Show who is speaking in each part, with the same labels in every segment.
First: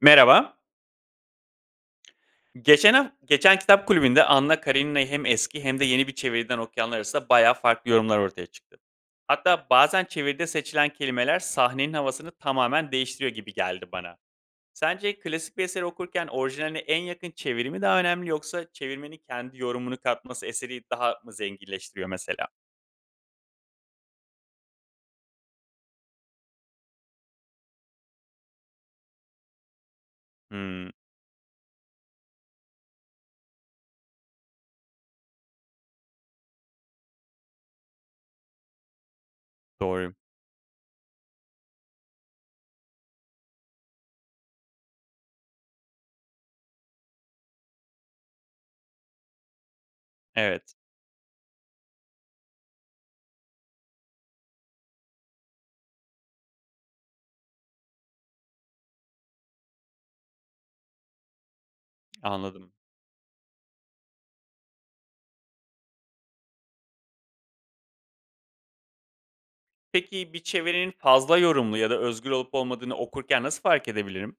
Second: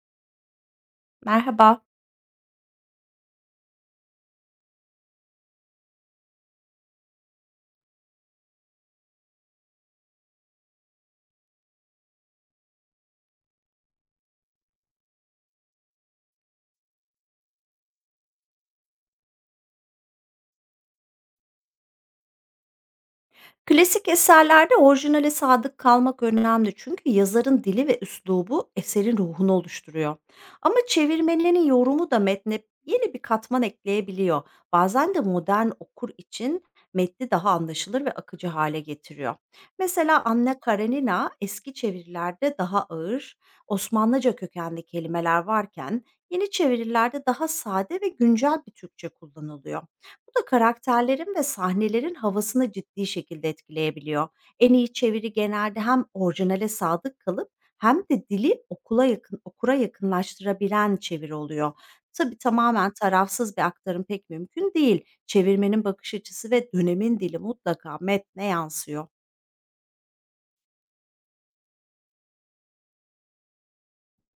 Speaker 1: Merhaba.
Speaker 2: Merhaba.
Speaker 1: Geçen geçen kitap kulübünde Anna Karenina'yı hem eski hem de yeni bir çeviriden okuyanlar arasında bayağı farklı yorumlar ortaya çıktı. Hatta bazen çeviride seçilen kelimeler sahnenin havasını tamamen değiştiriyor gibi geldi bana. Sence klasik bir eseri okurken orijinaline en yakın çevirimi daha önemli yoksa çevirmenin kendi yorumunu katması eseri daha mı zenginleştiriyor mesela?
Speaker 2: Klasik eserlerde orijinale sadık kalmak önemli, çünkü yazarın dili ve üslubu eserin ruhunu oluşturuyor. Ama
Speaker 1: Hmm,
Speaker 2: çevirmenlerin yorumu da metne yeni bir katman ekleyebiliyor. Bazen de modern okur için metni daha anlaşılır ve akıcı hale getiriyor.
Speaker 1: doğru.
Speaker 2: Mesela Anna Karenina eski çevirilerde daha ağır, Osmanlıca kökenli kelimeler varken, yeni çevirilerde daha sade ve güncel bir Türkçe kullanılıyor. Bu da
Speaker 1: Evet,
Speaker 2: karakterlerin ve sahnelerin havasını ciddi şekilde etkileyebiliyor. En iyi çeviri genelde hem orijinale sadık kalıp hem de dili okula yakın, okura yakınlaştırabilen çeviri oluyor. Tabii
Speaker 1: anladım.
Speaker 2: tamamen tarafsız bir aktarım pek mümkün değil. Çevirmenin bakış açısı ve dönemin dili mutlaka metne yansıyor.
Speaker 1: Peki bir çevirinin fazla yorumlu ya da özgür olup olmadığını okurken nasıl fark edebilirim?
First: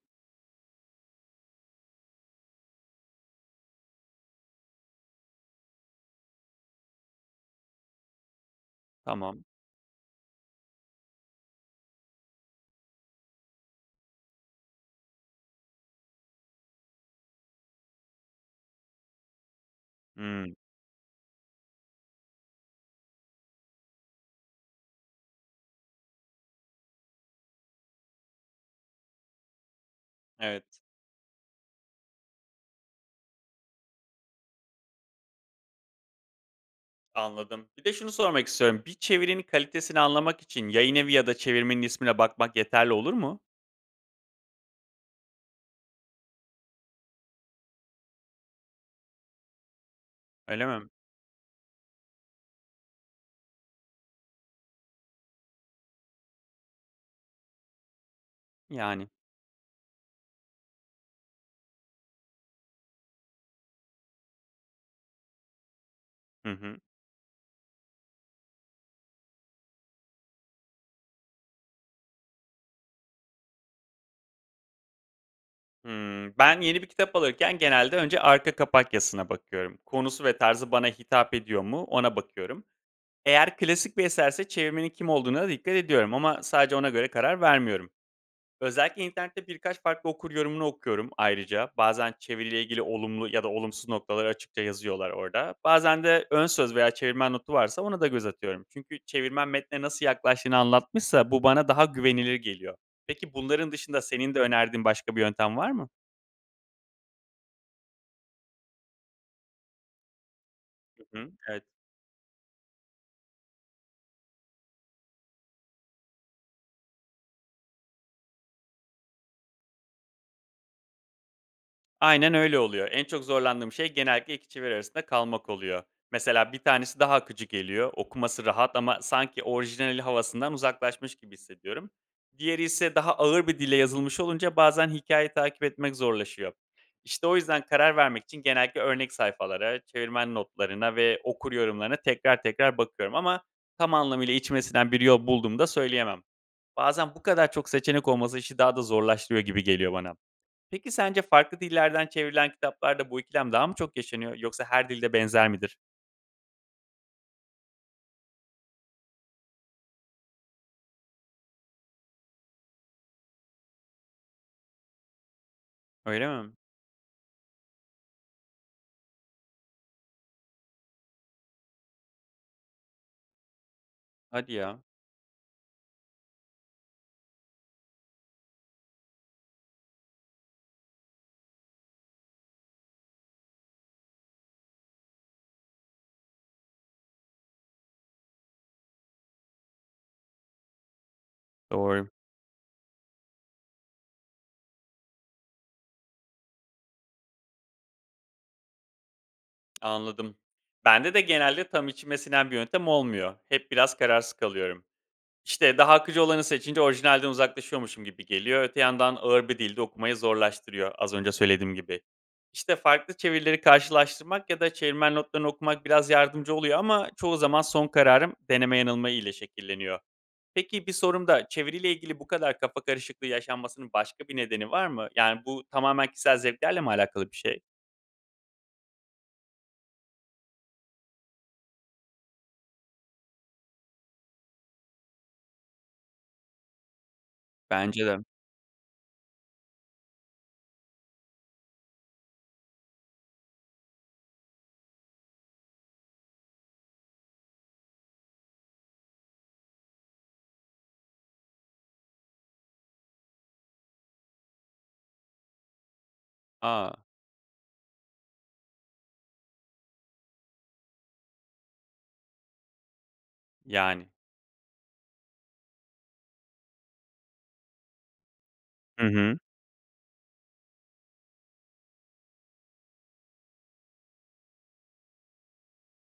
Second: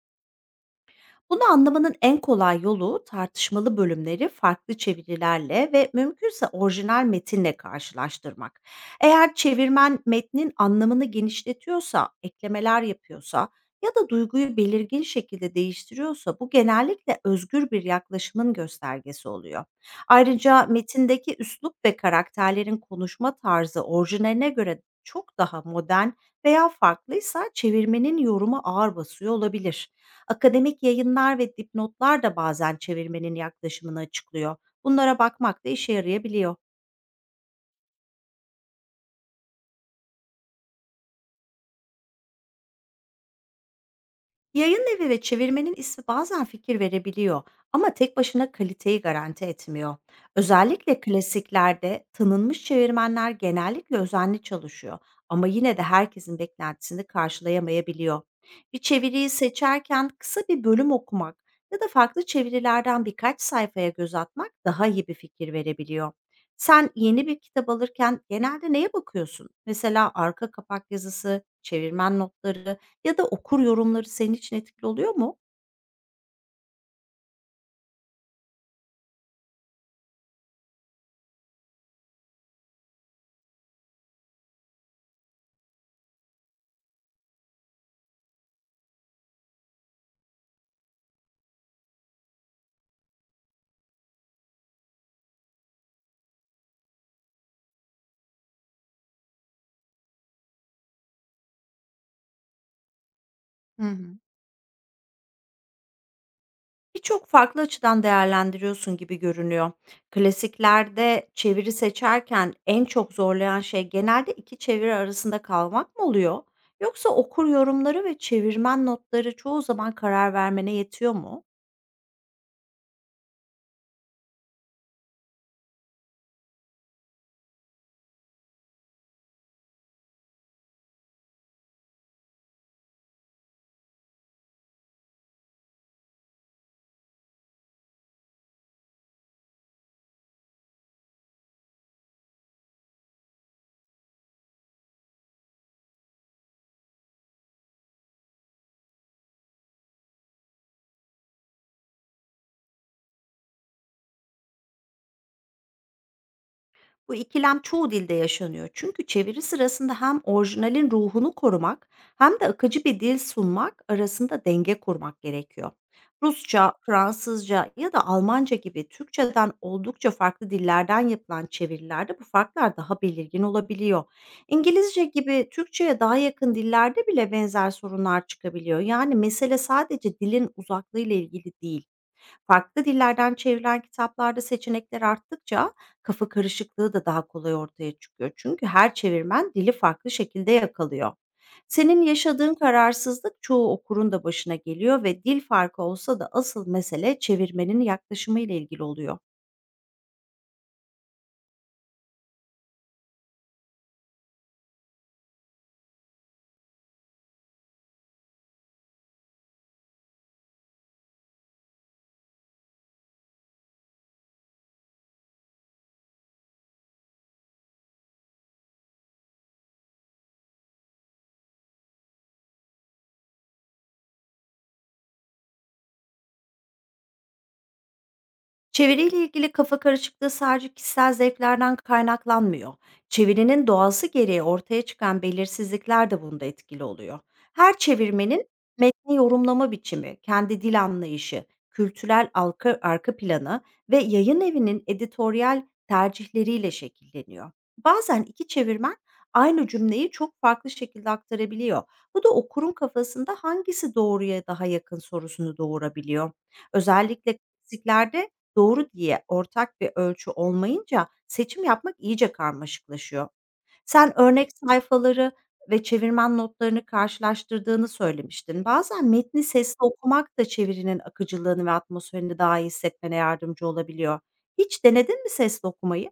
Speaker 2: Bunu anlamanın en kolay yolu, tartışmalı bölümleri farklı çevirilerle ve mümkünse orijinal metinle karşılaştırmak. Eğer
Speaker 1: Tamam.
Speaker 2: çevirmen metnin anlamını genişletiyorsa, eklemeler yapıyorsa ya da duyguyu belirgin şekilde değiştiriyorsa, bu genellikle özgür bir yaklaşımın göstergesi oluyor.
Speaker 1: Hmm,
Speaker 2: Ayrıca metindeki üslup ve karakterlerin konuşma tarzı orijinaline göre çok daha modern veya farklıysa, çevirmenin yoruma ağır basıyor olabilir.
Speaker 1: evet.
Speaker 2: Akademik yayınlar ve dipnotlar da bazen çevirmenin yaklaşımını açıklıyor. Bunlara bakmak da işe yarayabiliyor.
Speaker 1: Anladım. Bir de şunu sormak istiyorum. Bir çevirinin kalitesini anlamak için yayınevi ya da çevirmenin ismine bakmak yeterli olur mu?
Speaker 2: Yayın evi ve çevirmenin ismi bazen fikir verebiliyor, ama tek başına kaliteyi garanti etmiyor.
Speaker 1: Öyle mi?
Speaker 2: Özellikle klasiklerde tanınmış çevirmenler genellikle özenli çalışıyor, ama yine de herkesin beklentisini karşılayamayabiliyor. Bir
Speaker 1: Yani.
Speaker 2: çeviriyi seçerken kısa bir bölüm okumak ya da farklı çevirilerden birkaç sayfaya göz atmak daha iyi bir fikir verebiliyor.
Speaker 1: Hı hı.
Speaker 2: Sen yeni bir kitap alırken genelde neye bakıyorsun? Mesela arka kapak yazısı, çevirmen notları ya da okur yorumları senin için etkili oluyor mu?
Speaker 1: Hımm. Ben yeni bir kitap alırken genelde önce arka kapak yazısına bakıyorum. Konusu ve tarzı bana hitap ediyor mu ona bakıyorum. Eğer klasik bir eserse çevirmenin kim olduğuna dikkat ediyorum ama sadece ona göre karar vermiyorum. Özellikle internette birkaç farklı okur yorumunu okuyorum ayrıca. Bazen çeviriyle ilgili olumlu ya da olumsuz noktaları açıkça yazıyorlar orada. Bazen de ön söz veya çevirmen notu varsa ona da göz atıyorum. Çünkü çevirmen metne nasıl yaklaştığını anlatmışsa bu bana daha güvenilir geliyor. Peki bunların
Speaker 2: Hı
Speaker 1: dışında
Speaker 2: hı.
Speaker 1: senin de önerdiğin başka bir yöntem var mı?
Speaker 2: Birçok farklı açıdan değerlendiriyorsun gibi görünüyor.
Speaker 1: Hı
Speaker 2: Klasiklerde
Speaker 1: hı, evet.
Speaker 2: çeviri seçerken en çok zorlayan şey genelde 2 çeviri arasında kalmak mı oluyor, yoksa okur yorumları ve çevirmen notları çoğu zaman karar vermene yetiyor mu?
Speaker 1: Aynen öyle oluyor. En çok zorlandığım şey genellikle 2 çeviri arasında kalmak oluyor. Mesela bir tanesi daha akıcı geliyor. Okuması rahat ama sanki orijinali havasından uzaklaşmış gibi hissediyorum. Diğeri ise daha ağır bir dille yazılmış olunca bazen hikayeyi takip etmek zorlaşıyor. İşte o yüzden karar vermek için genellikle örnek sayfalara, çevirmen notlarına ve okur yorumlarına tekrar bakıyorum ama tam anlamıyla içmesinden bir yol bulduğumda söyleyemem. Bazen bu kadar çok seçenek olması işi daha da zorlaştırıyor gibi geliyor bana. Peki sence farklı dillerden çevrilen kitaplarda bu ikilem daha mı çok yaşanıyor yoksa her dilde benzer midir?
Speaker 2: Bu ikilem çoğu dilde yaşanıyor. Çünkü çeviri sırasında hem orijinalin ruhunu korumak hem de akıcı bir dil sunmak arasında denge kurmak gerekiyor.
Speaker 1: Öyle mi?
Speaker 2: Rusça, Fransızca ya da Almanca gibi Türkçeden oldukça farklı dillerden yapılan çevirilerde bu farklar daha belirgin olabiliyor.
Speaker 1: Hadi ya.
Speaker 2: İngilizce gibi Türkçe'ye daha yakın dillerde bile benzer sorunlar çıkabiliyor. Yani mesele sadece dilin uzaklığıyla ilgili değil. Farklı dillerden çevrilen kitaplarda seçenekler arttıkça kafa karışıklığı da daha kolay ortaya çıkıyor. Çünkü her çevirmen dili farklı şekilde yakalıyor. Senin
Speaker 1: Doğru.
Speaker 2: yaşadığın kararsızlık çoğu okurun da başına geliyor ve dil farkı olsa da asıl mesele çevirmenin yaklaşımıyla ilgili oluyor.
Speaker 1: Anladım. Bende de genelde tam içime sinen bir yöntem olmuyor. Hep biraz kararsız kalıyorum. İşte daha akıcı olanı seçince orijinalden uzaklaşıyormuşum gibi geliyor. Öte yandan ağır bir dilde okumayı zorlaştırıyor az önce söylediğim gibi. İşte farklı çevirileri karşılaştırmak ya da çevirmen notlarını okumak biraz yardımcı oluyor ama çoğu zaman son kararım deneme yanılma ile şekilleniyor. Peki bir sorum da çeviriyle ilgili bu kadar kafa karışıklığı yaşanmasının başka bir nedeni var mı? Yani bu tamamen kişisel zevklerle mi alakalı bir şey?
Speaker 2: Çeviriyle ilgili kafa karışıklığı sadece kişisel zevklerden kaynaklanmıyor. Çevirinin doğası gereği ortaya çıkan belirsizlikler de bunda etkili oluyor. Her
Speaker 1: Bence de.
Speaker 2: çevirmenin metni yorumlama biçimi, kendi dil anlayışı, kültürel arka planı ve yayın evinin editoryal tercihleriyle şekilleniyor. Bazen iki çevirmen aynı cümleyi çok farklı şekilde aktarabiliyor. Bu da okurun kafasında hangisi doğruya daha yakın sorusunu doğurabiliyor.
Speaker 1: Aa,
Speaker 2: Özellikle klasiklerde doğru diye ortak bir ölçü olmayınca, seçim yapmak iyice karmaşıklaşıyor.
Speaker 1: yani.
Speaker 2: Sen örnek sayfaları ve çevirmen notlarını karşılaştırdığını söylemiştin.
Speaker 1: Hı
Speaker 2: Bazen
Speaker 1: hı.
Speaker 2: metni sesli okumak da çevirinin akıcılığını ve atmosferini daha iyi hissetmene yardımcı olabiliyor. Hiç denedin mi sesli okumayı?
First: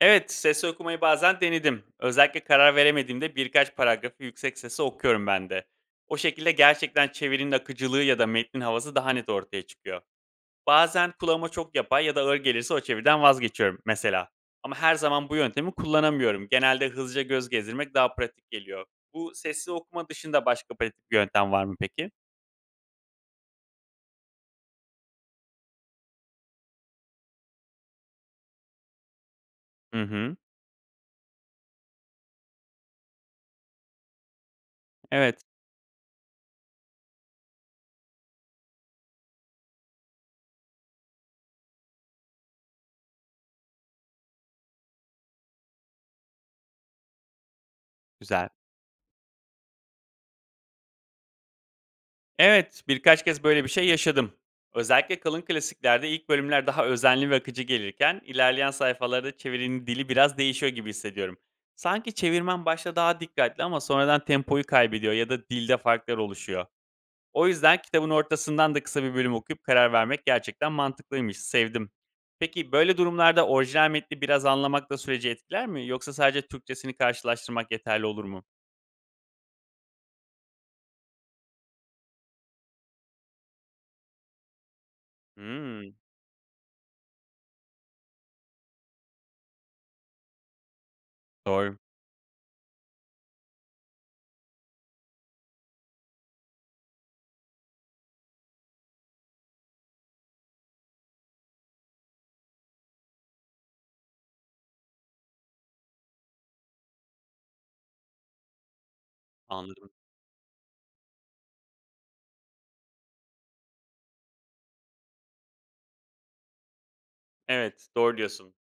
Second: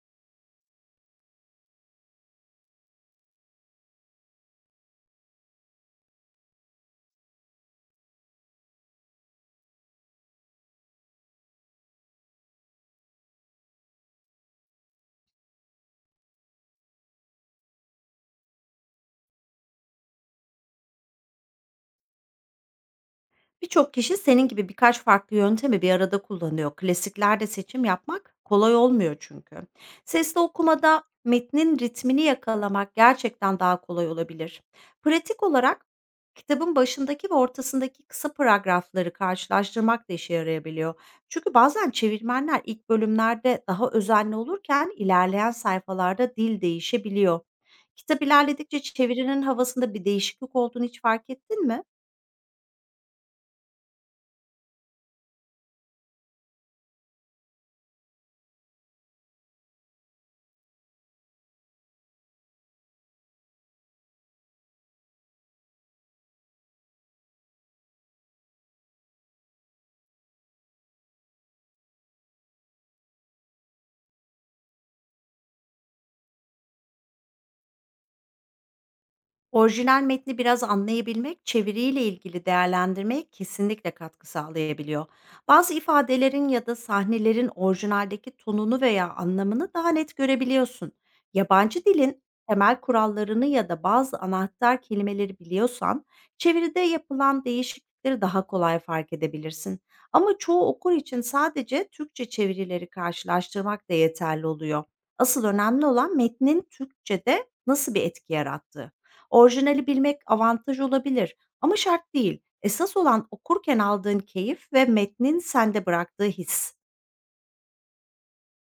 Speaker 1: Evet, sesli okumayı bazen denedim. Özellikle karar veremediğimde birkaç paragrafı yüksek sesle okuyorum ben de. O şekilde gerçekten çevirinin akıcılığı ya da metnin havası daha net ortaya çıkıyor. Bazen kulağıma çok yapay ya da ağır gelirse o çeviriden vazgeçiyorum mesela. Ama her zaman bu yöntemi kullanamıyorum. Genelde hızlıca göz gezdirmek daha pratik geliyor. Bu sesli okuma dışında başka pratik bir yöntem var mı peki?
Speaker 2: Birçok kişi senin gibi birkaç farklı yöntemi bir arada kullanıyor. Klasiklerde seçim yapmak kolay olmuyor çünkü.
Speaker 1: Hı hı.
Speaker 2: Sesli okumada metnin ritmini yakalamak gerçekten daha kolay olabilir.
Speaker 1: Evet,
Speaker 2: Pratik olarak, kitabın başındaki ve ortasındaki kısa paragrafları karşılaştırmak da işe yarayabiliyor. Çünkü bazen çevirmenler ilk bölümlerde daha özenli olurken, ilerleyen sayfalarda dil değişebiliyor. Kitap
Speaker 1: güzel.
Speaker 2: ilerledikçe çevirinin havasında bir değişiklik olduğunu hiç fark ettin mi?
Speaker 1: Evet, birkaç kez böyle bir şey yaşadım. Özellikle kalın klasiklerde ilk bölümler daha özenli ve akıcı gelirken ilerleyen sayfalarda çevirinin dili biraz değişiyor gibi hissediyorum. Sanki çevirmen başta daha dikkatli ama sonradan tempoyu kaybediyor ya da dilde farklar oluşuyor. O yüzden kitabın ortasından da kısa bir bölüm okuyup karar vermek gerçekten mantıklıymış, sevdim. Peki böyle durumlarda orijinal metni biraz anlamak da süreci etkiler mi? Yoksa sadece Türkçesini karşılaştırmak yeterli olur mu?
Speaker 2: Orijinal metni biraz anlayabilmek, çeviriyle ilgili değerlendirmeye kesinlikle katkı sağlayabiliyor. Bazı
Speaker 1: Hımm,
Speaker 2: ifadelerin ya da sahnelerin orijinaldeki tonunu veya anlamını daha net görebiliyorsun.
Speaker 1: doğru.
Speaker 2: Yabancı dilin temel kurallarını ya da bazı anahtar kelimeleri biliyorsan, çeviride yapılan değişiklikleri daha kolay fark edebilirsin. Ama çoğu okur için sadece Türkçe çevirileri karşılaştırmak da yeterli oluyor. Asıl önemli olan metnin Türkçe'de nasıl bir etki yarattığı. Orijinali
Speaker 1: Anladım.
Speaker 2: bilmek avantaj olabilir, ama şart değil. Esas olan okurken aldığın keyif ve metnin sende bıraktığı his.
Speaker 1: Evet, doğru diyorsun.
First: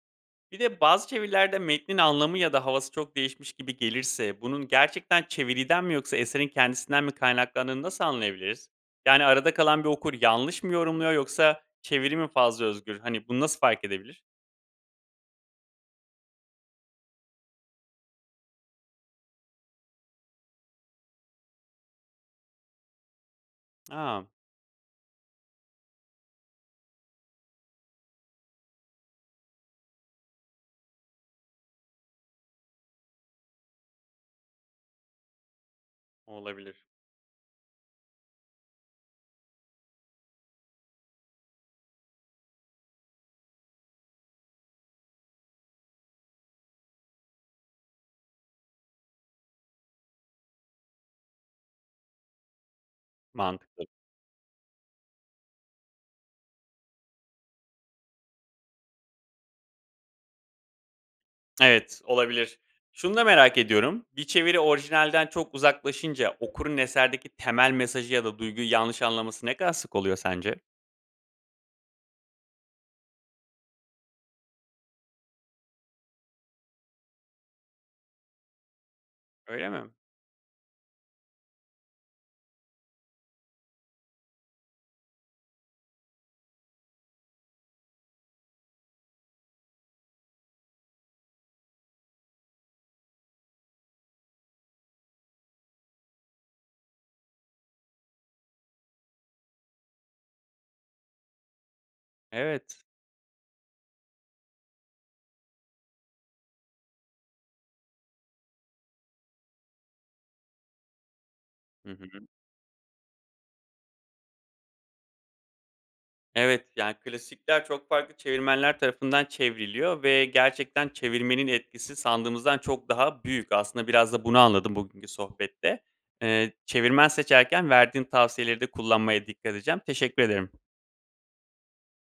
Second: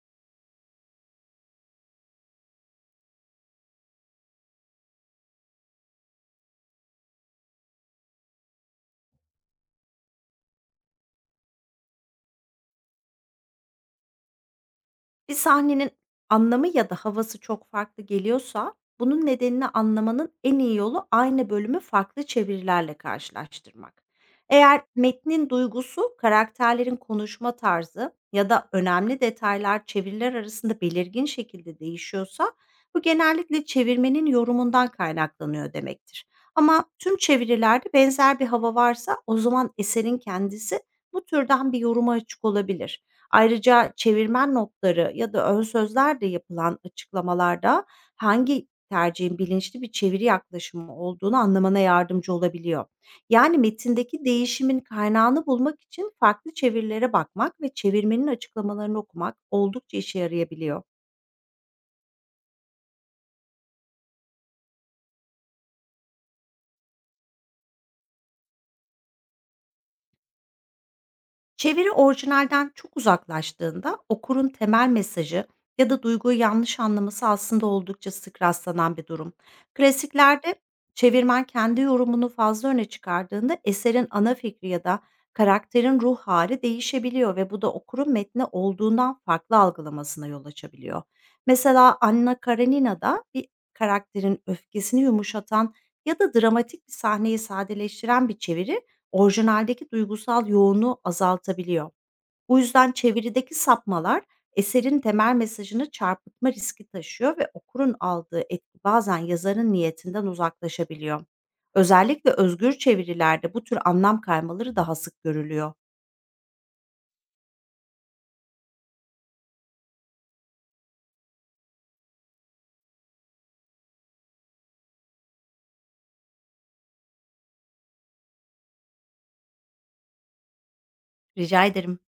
Speaker 1: Bir de bazı çevirilerde metnin anlamı ya da havası çok değişmiş gibi gelirse bunun gerçekten çeviriden mi yoksa eserin kendisinden mi kaynaklandığını nasıl anlayabiliriz? Yani arada kalan bir okur yanlış mı yorumluyor yoksa çeviri mi fazla özgür? Hani bunu nasıl fark edebilir?
Speaker 2: Bir sahnenin anlamı ya da havası çok farklı geliyorsa, bunun nedenini anlamanın en iyi yolu aynı bölümü farklı çevirilerle karşılaştırmak.
Speaker 1: A!
Speaker 2: Eğer metnin duygusu, karakterlerin konuşma tarzı ya da önemli detaylar çeviriler arasında belirgin şekilde değişiyorsa, bu genellikle çevirmenin yorumundan kaynaklanıyor demektir.
Speaker 1: Olabilir.
Speaker 2: Ama tüm çevirilerde benzer bir hava varsa, o zaman eserin kendisi bu türden bir yoruma açık olabilir. Ayrıca çevirmen notları ya da ön sözlerle yapılan açıklamalarda hangi tercihin bilinçli bir çeviri yaklaşımı olduğunu anlamana yardımcı olabiliyor. Yani
Speaker 1: Mantıklı.
Speaker 2: metindeki değişimin kaynağını bulmak için farklı çevirilere bakmak ve çevirmenin açıklamalarını okumak oldukça işe yarayabiliyor.
Speaker 1: Evet, olabilir. Şunu da merak ediyorum. Bir çeviri orijinalden çok uzaklaşınca okurun eserdeki temel mesajı ya da duyguyu yanlış anlaması ne kadar sık oluyor sence?
Speaker 2: Çeviri orijinalden çok uzaklaştığında okurun temel mesajı ya da duyguyu yanlış anlaması aslında oldukça sık rastlanan bir durum.
Speaker 1: Öyle mi?
Speaker 2: Klasiklerde çevirmen kendi yorumunu fazla öne çıkardığında eserin ana fikri ya da karakterin ruh hali değişebiliyor ve bu da okurun metni olduğundan farklı algılamasına yol açabiliyor. Mesela Anna Karenina'da bir karakterin öfkesini yumuşatan ya da dramatik bir sahneyi sadeleştiren bir çeviri, orijinaldeki duygusal yoğunluğu azaltabiliyor. Bu
Speaker 1: Evet.
Speaker 2: yüzden çevirideki sapmalar eserin temel mesajını çarpıtma riski taşıyor ve okurun aldığı etki bazen yazarın niyetinden uzaklaşabiliyor.
Speaker 1: Hı hı.
Speaker 2: Özellikle özgür çevirilerde bu tür anlam kaymaları daha sık görülüyor.
Speaker 1: Evet, yani klasikler çok farklı çevirmenler tarafından çevriliyor ve gerçekten çevirmenin etkisi sandığımızdan çok daha büyük. Aslında biraz da bunu anladım bugünkü sohbette. Çevirmen seçerken verdiğin tavsiyeleri de kullanmaya dikkat edeceğim. Teşekkür ederim.
Speaker 2: Rica ederim.